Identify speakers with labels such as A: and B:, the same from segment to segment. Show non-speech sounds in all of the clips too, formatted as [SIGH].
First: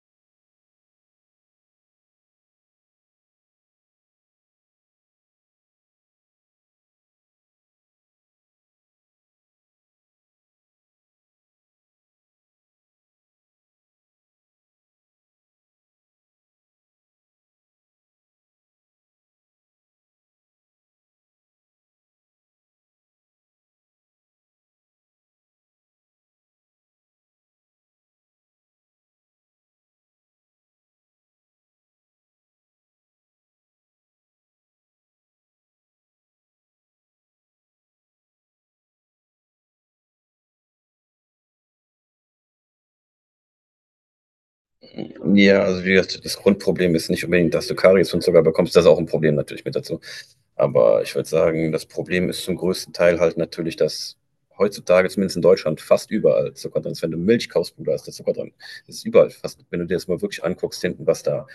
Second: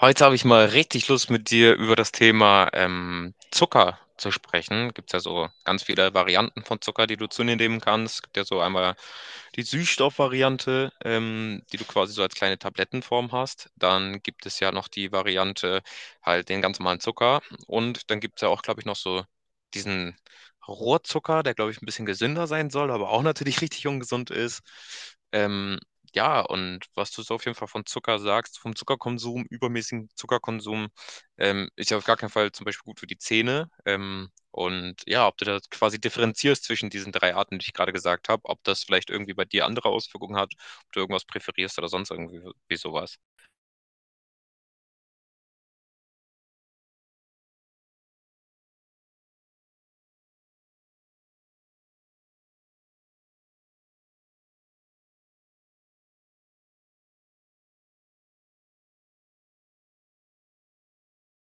A: Heute habe ich mal richtig Lust, mit dir über das Thema Zucker zu sprechen. Gibt es ja so ganz viele Varianten von Zucker, die du zu dir nehmen kannst. Gibt ja so einmal die Süßstoffvariante, die du quasi so als kleine Tablettenform hast. Dann gibt es ja noch die Variante, halt den ganz normalen Zucker. Und dann gibt es ja auch, glaube ich, noch so diesen Rohrzucker, der, glaube ich, ein bisschen gesünder sein soll, aber auch natürlich [LAUGHS] richtig ungesund ist. Ähm, ja, und was du so auf jeden Fall von Zucker sagst, vom Zuckerkonsum, übermäßigen Zuckerkonsum, ist ja auf gar keinen Fall zum Beispiel gut für die Zähne. Und ja, ob du da quasi differenzierst zwischen diesen drei Arten, die ich gerade gesagt habe, ob das vielleicht irgendwie bei dir andere Auswirkungen hat, ob du irgendwas präferierst oder sonst irgendwie so, wie sowas.
B: Ja, also wie gesagt, das Grundproblem ist nicht unbedingt, dass du Karies und Zucker bekommst. Das ist auch ein Problem natürlich mit dazu. Aber ich würde sagen, das Problem ist zum größten Teil halt natürlich, dass heutzutage, zumindest in Deutschland, fast überall Zucker drin ist. Wenn du Milch kaufst, Bruder, ist der Zucker drin. Das ist überall fast, wenn du dir das mal wirklich anguckst, hinten, was da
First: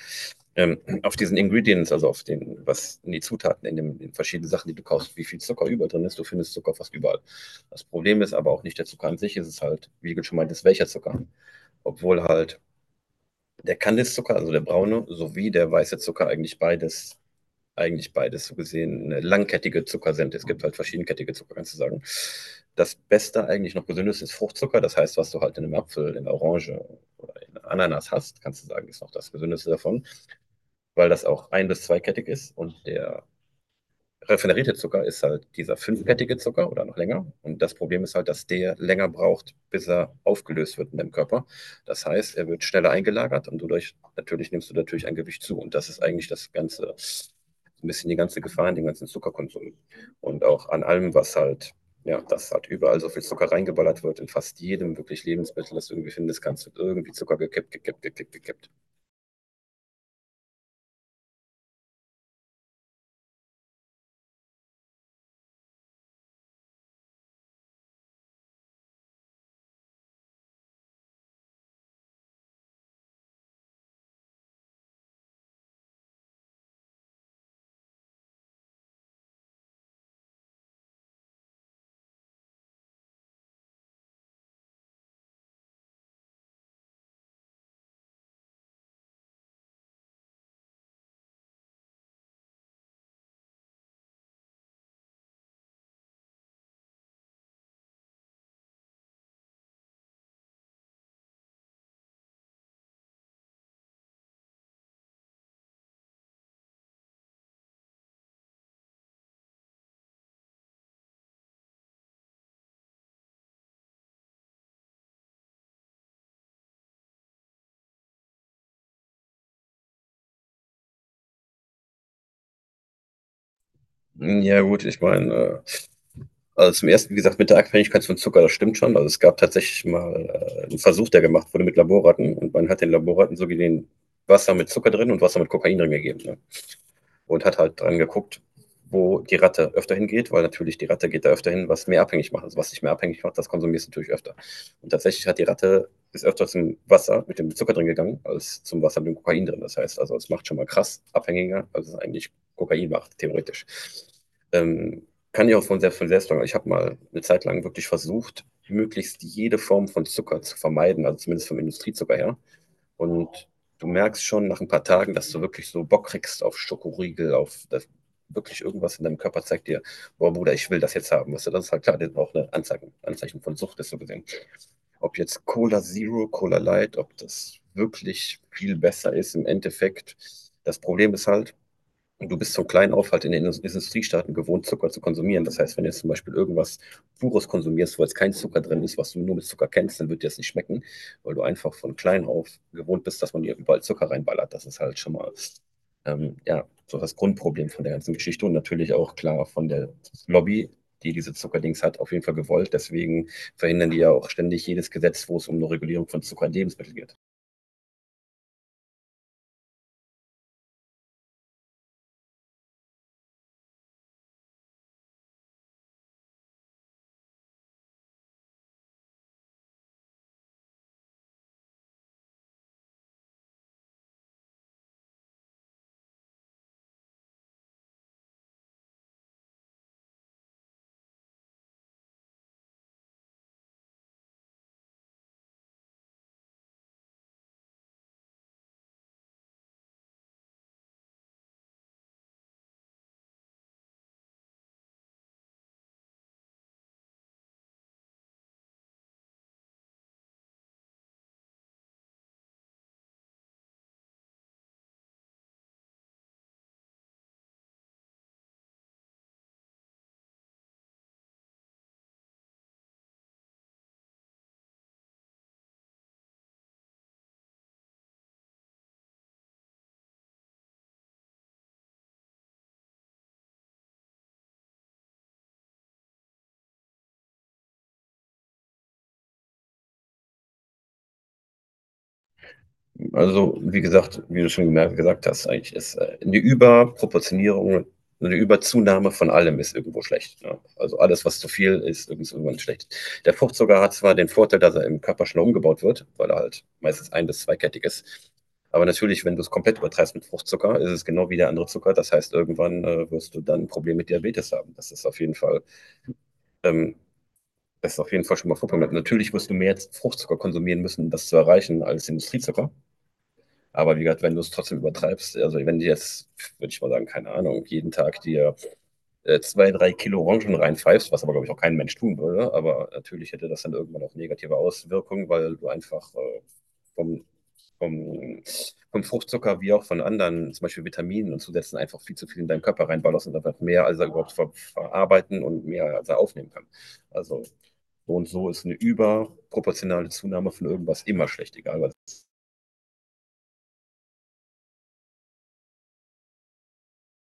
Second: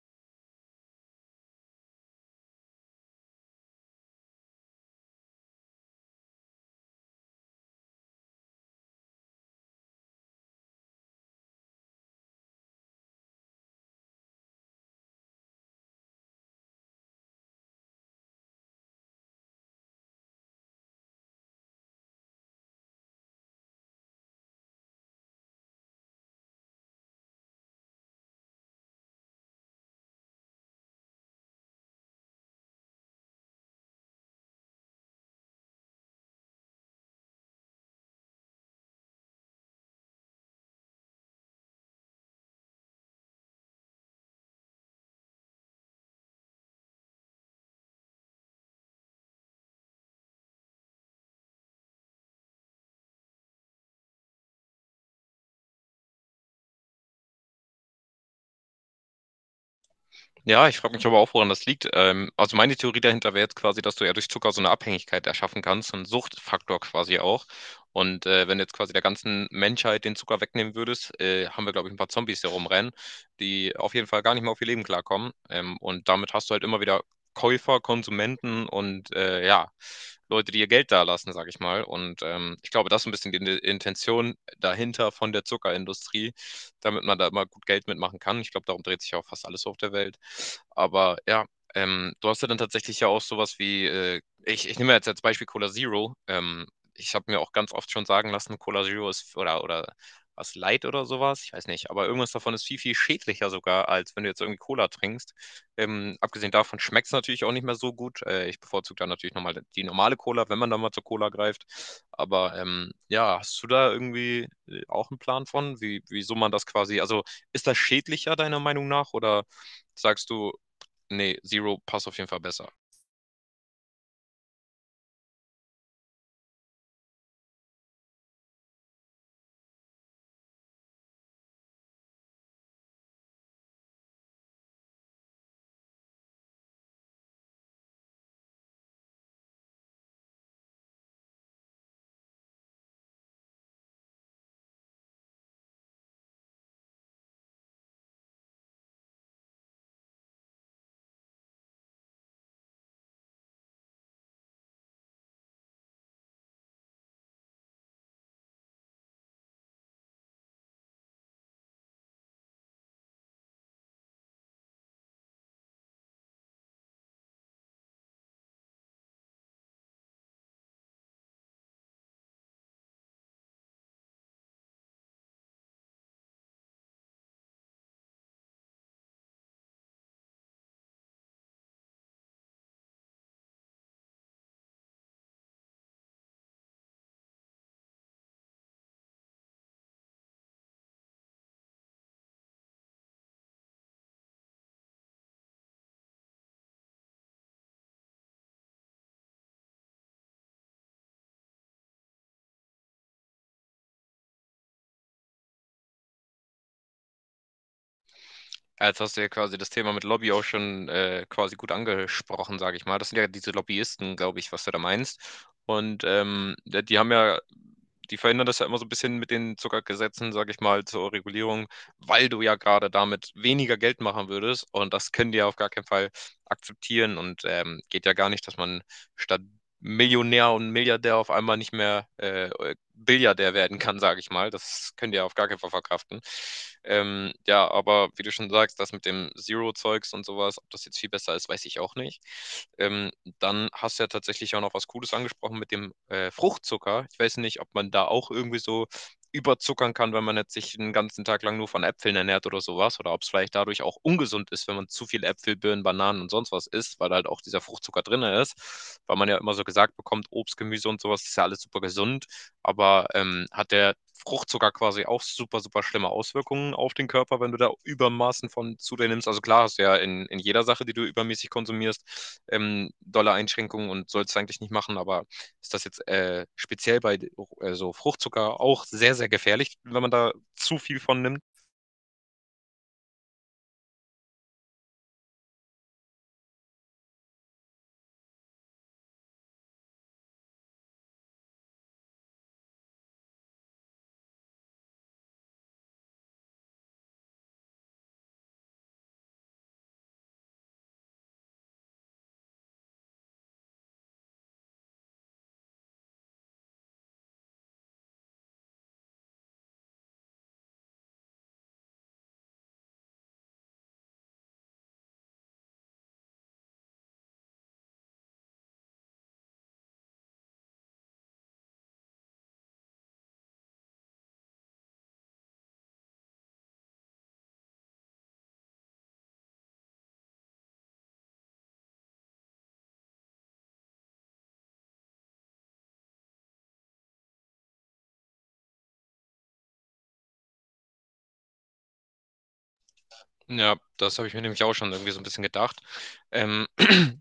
B: auf diesen Ingredients, also auf den, was in die Zutaten, in den in verschiedenen Sachen, die du kaufst, wie viel Zucker über drin ist, du findest Zucker fast überall. Das Problem ist aber auch nicht der Zucker an sich, es ist halt, wie du schon meintest, welcher Zucker. Obwohl halt der Kandiszucker, also der braune, sowie der weiße Zucker, eigentlich beides, so gesehen, eine langkettige Zuckersente. Es gibt halt verschiedenkettige Zucker, kannst du sagen. Das Beste, eigentlich noch gesündeste, ist Fruchtzucker. Das heißt, was du halt in einem Apfel, in einer Orange, in einer Ananas hast, kannst du sagen, ist noch das gesündeste davon, weil das auch ein- bis zweikettig ist und der Raffinerierte Zucker ist halt dieser fünfkettige Zucker oder noch länger. Und das Problem ist halt, dass der länger braucht, bis er aufgelöst wird in dem Körper. Das heißt, er wird schneller eingelagert und dadurch natürlich nimmst du natürlich ein Gewicht zu. Und das ist eigentlich das ganze, so ein bisschen die ganze Gefahr in dem ganzen Zuckerkonsum. Und auch an allem, was halt, ja, dass halt überall so viel Zucker reingeballert wird, in fast jedem wirklich Lebensmittel, das du irgendwie findest, kannst du irgendwie Zucker gekippt, gekippt, gekippt, gekippt.
A: Ja, ich frage mich aber auch, woran das liegt. Also meine Theorie dahinter wäre jetzt quasi, dass du ja durch Zucker so eine Abhängigkeit erschaffen kannst, so einen Suchtfaktor quasi auch. Und wenn du jetzt quasi der ganzen Menschheit den Zucker wegnehmen würdest, haben wir, glaube ich, ein paar Zombies, die rumrennen, die auf jeden Fall gar nicht mehr auf ihr Leben klarkommen. Und damit hast du halt immer wieder Käufer, Konsumenten und ja, Leute, die ihr Geld da lassen, sage ich mal. Und ich glaube, das ist ein bisschen die Intention dahinter von der Zuckerindustrie damit man da immer gut Geld mitmachen kann. Ich glaube, darum dreht sich ja auch fast alles auf der Welt. Aber ja, du hast ja dann tatsächlich ja auch sowas wie, ich, ich nehme jetzt als Beispiel Cola Zero. Ich habe mir auch ganz oft schon sagen lassen, Cola Zero ist oder was Light oder sowas, ich weiß nicht, aber irgendwas davon ist viel, viel schädlicher sogar, als wenn du jetzt irgendwie Cola trinkst. Abgesehen davon schmeckt es natürlich auch nicht mehr so gut. Ich bevorzuge dann natürlich nochmal die normale Cola, wenn man da mal zur Cola greift. Aber ja, hast du da irgendwie auch einen Plan von, wie, wieso man das quasi, also ist das schädlicher deiner Meinung nach oder sagst du, nee, Zero passt auf jeden Fall besser?
B: Ja, gut, ich meine, also zum ersten, wie gesagt, mit der Abhängigkeit von Zucker, das stimmt schon. Also es gab tatsächlich mal einen Versuch, der gemacht wurde mit Laborratten und man hat den Laborratten so gesehen Wasser mit Zucker drin und Wasser mit Kokain drin gegeben. Ne? Und hat halt dran geguckt, wo die Ratte öfter hingeht, weil natürlich die Ratte geht da öfter hin, was mehr abhängig macht. Also was dich mehr abhängig macht, das konsumierst du natürlich öfter. Und tatsächlich hat die Ratte ist öfter zum Wasser mit dem Zucker drin gegangen, als zum Wasser mit dem Kokain drin. Das heißt, also es macht schon mal krass abhängiger, als es eigentlich Kokain macht, theoretisch. Kann ich auch von selbst sagen. Ich habe mal eine Zeit lang wirklich versucht, möglichst jede Form von Zucker zu vermeiden, also zumindest vom Industriezucker her. Und du merkst schon nach ein paar Tagen, dass du wirklich so Bock kriegst auf Schokoriegel, auf das, wirklich irgendwas in deinem Körper zeigt dir, boah Bruder, ich will das jetzt haben. Weißt du, das ist halt klar, das ist auch ein Anzeichen, von Sucht, ist so gesehen. Ob jetzt Cola Zero, Cola Light, ob das wirklich viel besser ist im Endeffekt. Das Problem ist halt, und du bist so klein auf halt in den Industriestaaten gewohnt, Zucker zu konsumieren. Das heißt, wenn du jetzt zum Beispiel irgendwas Pures konsumierst, wo jetzt kein Zucker drin ist, was du nur mit Zucker kennst, dann wird dir das nicht schmecken, weil du einfach von klein auf gewohnt bist, dass man dir überall Zucker reinballert. Das ist halt schon mal, ja, so das Grundproblem von der ganzen Geschichte und natürlich auch klar von der Lobby, die diese Zuckerdings hat, auf jeden Fall gewollt. Deswegen verhindern die ja auch ständig jedes Gesetz, wo es um eine Regulierung von Zucker in Lebensmitteln geht.
A: Jetzt hast du ja quasi das Thema mit Lobby auch schon quasi gut angesprochen, sage ich mal. Das sind ja diese Lobbyisten, glaube ich, was du da meinst. Und die haben ja, die verhindern das ja immer so ein bisschen mit den Zuckergesetzen, sage ich mal, zur Regulierung, weil du ja gerade damit weniger Geld machen würdest. Und das können die ja auf gar keinen Fall akzeptieren und geht ja gar nicht, dass man statt Millionär und Milliardär auf einmal nicht mehr Billiardär werden kann, sage ich mal. Das könnt ihr auf gar keinen Fall verkraften. Ja, aber wie du schon sagst, das mit dem Zero-Zeugs und sowas, ob das jetzt viel besser ist, weiß ich auch nicht. Ähm, Dann hast du ja tatsächlich auch noch was Cooles angesprochen mit dem Fruchtzucker. Ich weiß nicht, ob man da auch irgendwie so überzuckern kann, wenn man jetzt sich den ganzen Tag lang nur von Äpfeln ernährt oder sowas, oder ob es vielleicht dadurch auch ungesund ist, wenn man zu viel Äpfel, Birnen, Bananen und sonst was isst, weil halt auch dieser Fruchtzucker drin ist, weil man ja immer so gesagt bekommt, Obst, Gemüse und sowas ist ja alles super gesund, aber hat der Fruchtzucker quasi auch super, super schlimme Auswirkungen auf den Körper, wenn du da Übermaßen von zu dir nimmst. Also klar hast du ja in jeder Sache, die du übermäßig konsumierst, dolle Einschränkungen und sollst eigentlich nicht machen, aber ist das jetzt speziell bei so Fruchtzucker auch sehr, sehr gefährlich, wenn man da zu viel von nimmt.
B: Also, wie gesagt, wie du schon gesagt hast, eigentlich ist eine Überproportionierung, eine Überzunahme von allem ist irgendwo schlecht. Ne? Also alles, was zu viel ist, ist irgendwann schlecht. Der Fruchtzucker hat zwar den Vorteil, dass er im Körper schnell umgebaut wird, weil er halt meistens ein- bis zweikettig ist. Aber natürlich, wenn du es komplett übertreibst mit Fruchtzucker, ist es genau wie der andere Zucker. Das heißt, irgendwann wirst du dann ein Problem mit Diabetes haben. Das ist auf jeden Fall ähm, das ist auf jeden Fall schon mal Fruchtzucker. Natürlich wirst du mehr Fruchtzucker konsumieren müssen, um das zu erreichen, als Industriezucker. Aber wie gesagt, wenn du es trotzdem übertreibst, also wenn du jetzt, würde ich mal sagen, keine Ahnung, jeden Tag dir zwei, drei Kilo Orangen reinpfeifst, was aber, glaube ich, auch kein Mensch tun würde, aber natürlich hätte das dann irgendwann auch negative Auswirkungen, weil du einfach vom, vom, vom Fruchtzucker wie auch von anderen, zum Beispiel Vitaminen und Zusätzen, einfach viel zu viel in deinen Körper reinballerst und einfach mehr, als er überhaupt verarbeiten und mehr, als er aufnehmen kann. Also so und so ist eine überproportionale Zunahme von irgendwas immer schlecht, egal was.
A: Ja, das habe ich mir nämlich auch schon irgendwie so ein bisschen gedacht. Ähm,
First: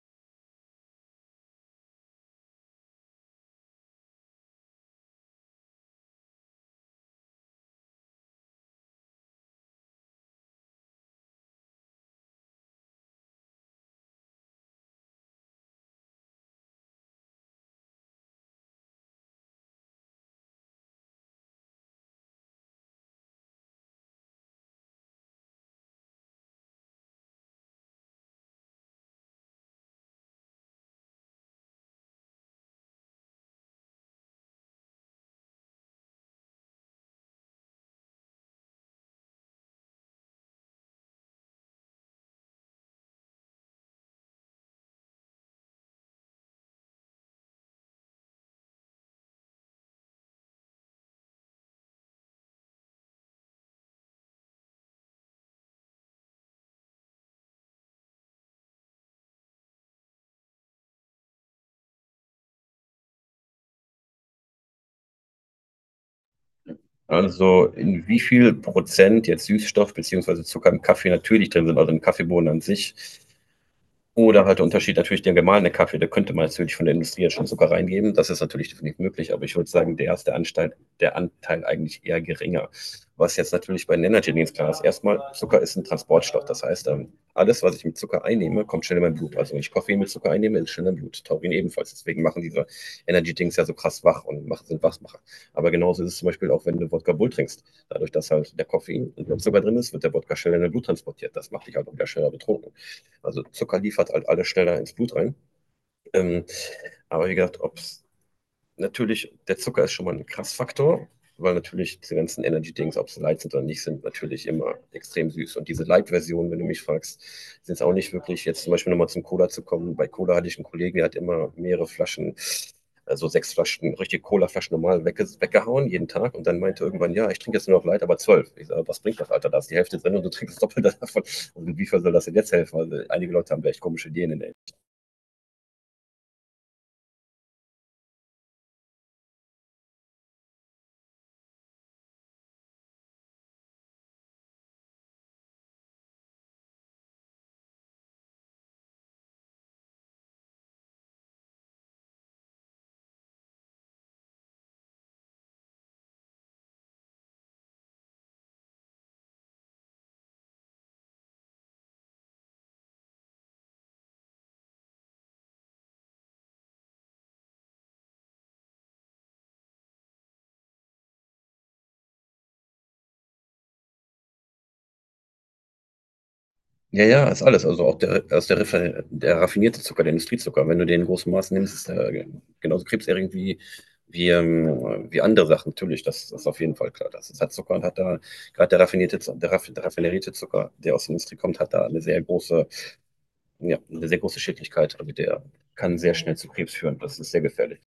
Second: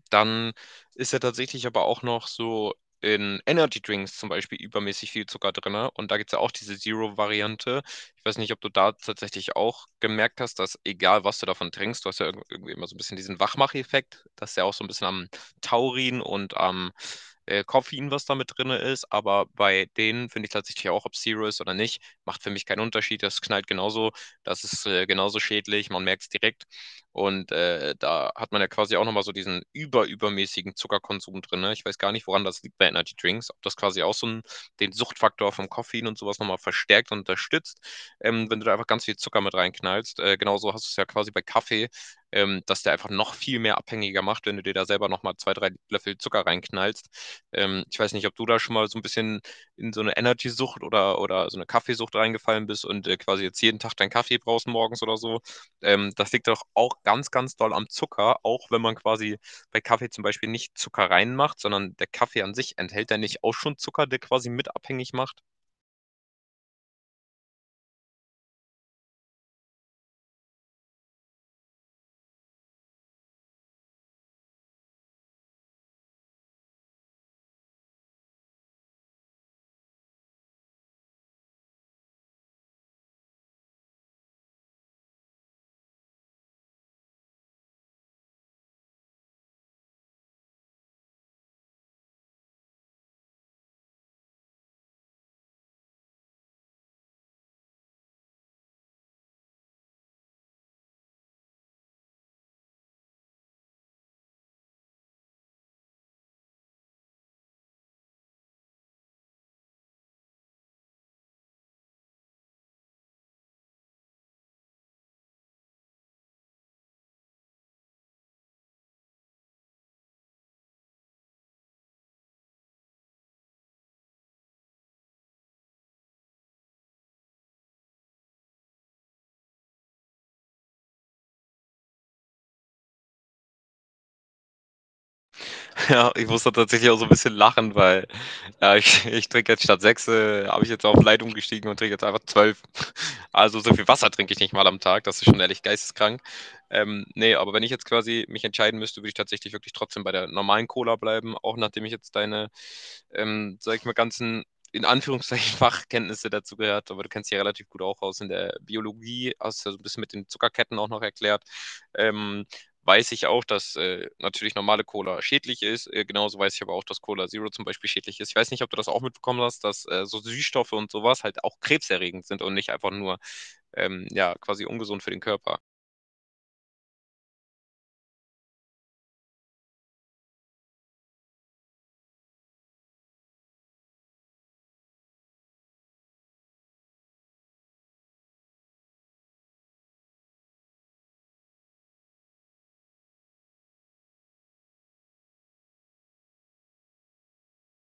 A: Dann ist ja tatsächlich aber auch noch so in Energy Drinks zum Beispiel übermäßig viel Zucker drin. Und da gibt es ja auch diese Zero-Variante. Ich weiß nicht, ob du da tatsächlich auch gemerkt hast, dass egal was du davon trinkst, du hast ja irgendwie immer so ein bisschen diesen Wachmacheffekt. Das ist ja auch so ein bisschen am Taurin und am Koffein, was da mit drin ist. Aber bei denen finde ich tatsächlich auch, ob Zero ist oder nicht, macht für mich keinen Unterschied. Das knallt genauso, das ist genauso schädlich. Man merkt es direkt. Und da hat man ja quasi auch nochmal so diesen überübermäßigen Zuckerkonsum drin. Ne? Ich weiß gar nicht, woran das liegt bei Energy Drinks, ob das quasi auch so ein, den Suchtfaktor vom Koffein und sowas nochmal verstärkt und unterstützt, wenn du da einfach ganz viel Zucker mit reinknallst. Genauso hast du es ja quasi bei Kaffee, dass der einfach noch viel mehr abhängiger macht, wenn du dir da selber nochmal zwei, drei Löffel Zucker reinknallst. Ich weiß nicht, ob du da schon mal so ein bisschen in so eine Energy-Sucht oder so eine Kaffeesucht reingefallen bist und quasi jetzt jeden Tag deinen Kaffee brauchst morgens oder so, das liegt doch auch ganz, ganz doll am Zucker, auch wenn man quasi bei Kaffee zum Beispiel nicht Zucker reinmacht, sondern der Kaffee an sich enthält ja nicht auch schon Zucker, der quasi mit abhängig macht.
B: Also in wie viel Prozent jetzt Süßstoff beziehungsweise Zucker im Kaffee natürlich drin sind, also im Kaffeebohnen an sich, oder halt der Unterschied natürlich der gemahlene Kaffee, da könnte man natürlich von der Industrie jetzt schon Zucker reingeben. Das ist natürlich definitiv möglich, aber ich würde sagen, der ist der Anteil eigentlich eher geringer. Was jetzt natürlich bei den Energy Drinks klar ist, erstmal, Zucker ist ein Transportstoff. Das heißt, alles, was ich mit Zucker einnehme, kommt schnell in mein Blut. Also wenn ich Koffein mit Zucker einnehme, ist schnell im Blut. Taurin ebenfalls. Deswegen machen diese Energy Drinks ja so krass wach und sind Wachmacher. Aber genauso ist es zum Beispiel auch, wenn du Wodka Bull trinkst. Dadurch, dass halt der Koffein und der Zucker drin ist, wird der Wodka schnell in dein Blut transportiert. Das macht dich halt auch wieder schneller betrunken. Also Zucker liefert halt alles schneller ins Blut rein. Ähm, aber wie gesagt, ob es natürlich, der Zucker ist schon mal ein Krassfaktor, weil natürlich diese ganzen Energy-Dings, ob sie light sind oder nicht, sind natürlich immer extrem süß. Und diese Light-Version, wenn du mich fragst, sind es auch nicht wirklich, jetzt zum Beispiel nochmal zum Cola zu kommen. Bei Cola hatte ich einen Kollegen, der hat immer mehrere Flaschen, also sechs Flaschen, richtige Cola-Flaschen normal weggehauen jeden Tag. Und dann meinte irgendwann, ja, ich trinke jetzt nur noch Light, aber zwölf. Ich sage, was bringt das, Alter? Da ist die Hälfte drin und du trinkst das Doppelte [LAUGHS] davon. Und inwiefern soll das denn jetzt helfen? Also einige Leute haben da echt komische Ideen in der.
A: [LAUGHS] Ja, ich musste tatsächlich auch so ein bisschen lachen, weil, ich ich trinke jetzt statt 6 habe ich jetzt auf light umgestiegen und trinke jetzt einfach 12. Also, so viel Wasser trinke ich nicht mal am Tag, das ist schon ehrlich geisteskrank. Ne, aber wenn ich jetzt quasi mich entscheiden müsste, würde ich tatsächlich wirklich trotzdem bei der normalen Cola bleiben, auch nachdem ich jetzt deine, sage ich mal, ganzen, in Anführungszeichen, [LAUGHS] Fachkenntnisse dazu gehört, aber du kennst dich ja relativ gut auch aus in der Biologie, hast ja so ein bisschen mit den Zuckerketten auch noch erklärt. Ähm weiß ich auch, dass natürlich normale Cola schädlich ist. Genauso weiß ich aber auch, dass Cola Zero zum Beispiel schädlich ist. Ich weiß nicht, ob du das auch mitbekommen hast, dass so Süßstoffe und sowas halt auch krebserregend sind und nicht einfach nur ja, quasi ungesund für den Körper.
B: Ja, ja, ist alles. Also auch der, aus der, der raffinierte Zucker, der Industriezucker. Wenn du den in großem Maß nimmst, ist der genauso krebserregend wie, wie andere Sachen. Natürlich, das, das ist auf jeden Fall klar. Das, das hat Zucker und hat da, gerade der raffinierte, der, der raffinerierte Zucker, der aus der Industrie kommt, hat da eine sehr große, ja, eine sehr große Schädlichkeit. Also der kann sehr schnell zu Krebs führen. Das ist sehr gefährlich.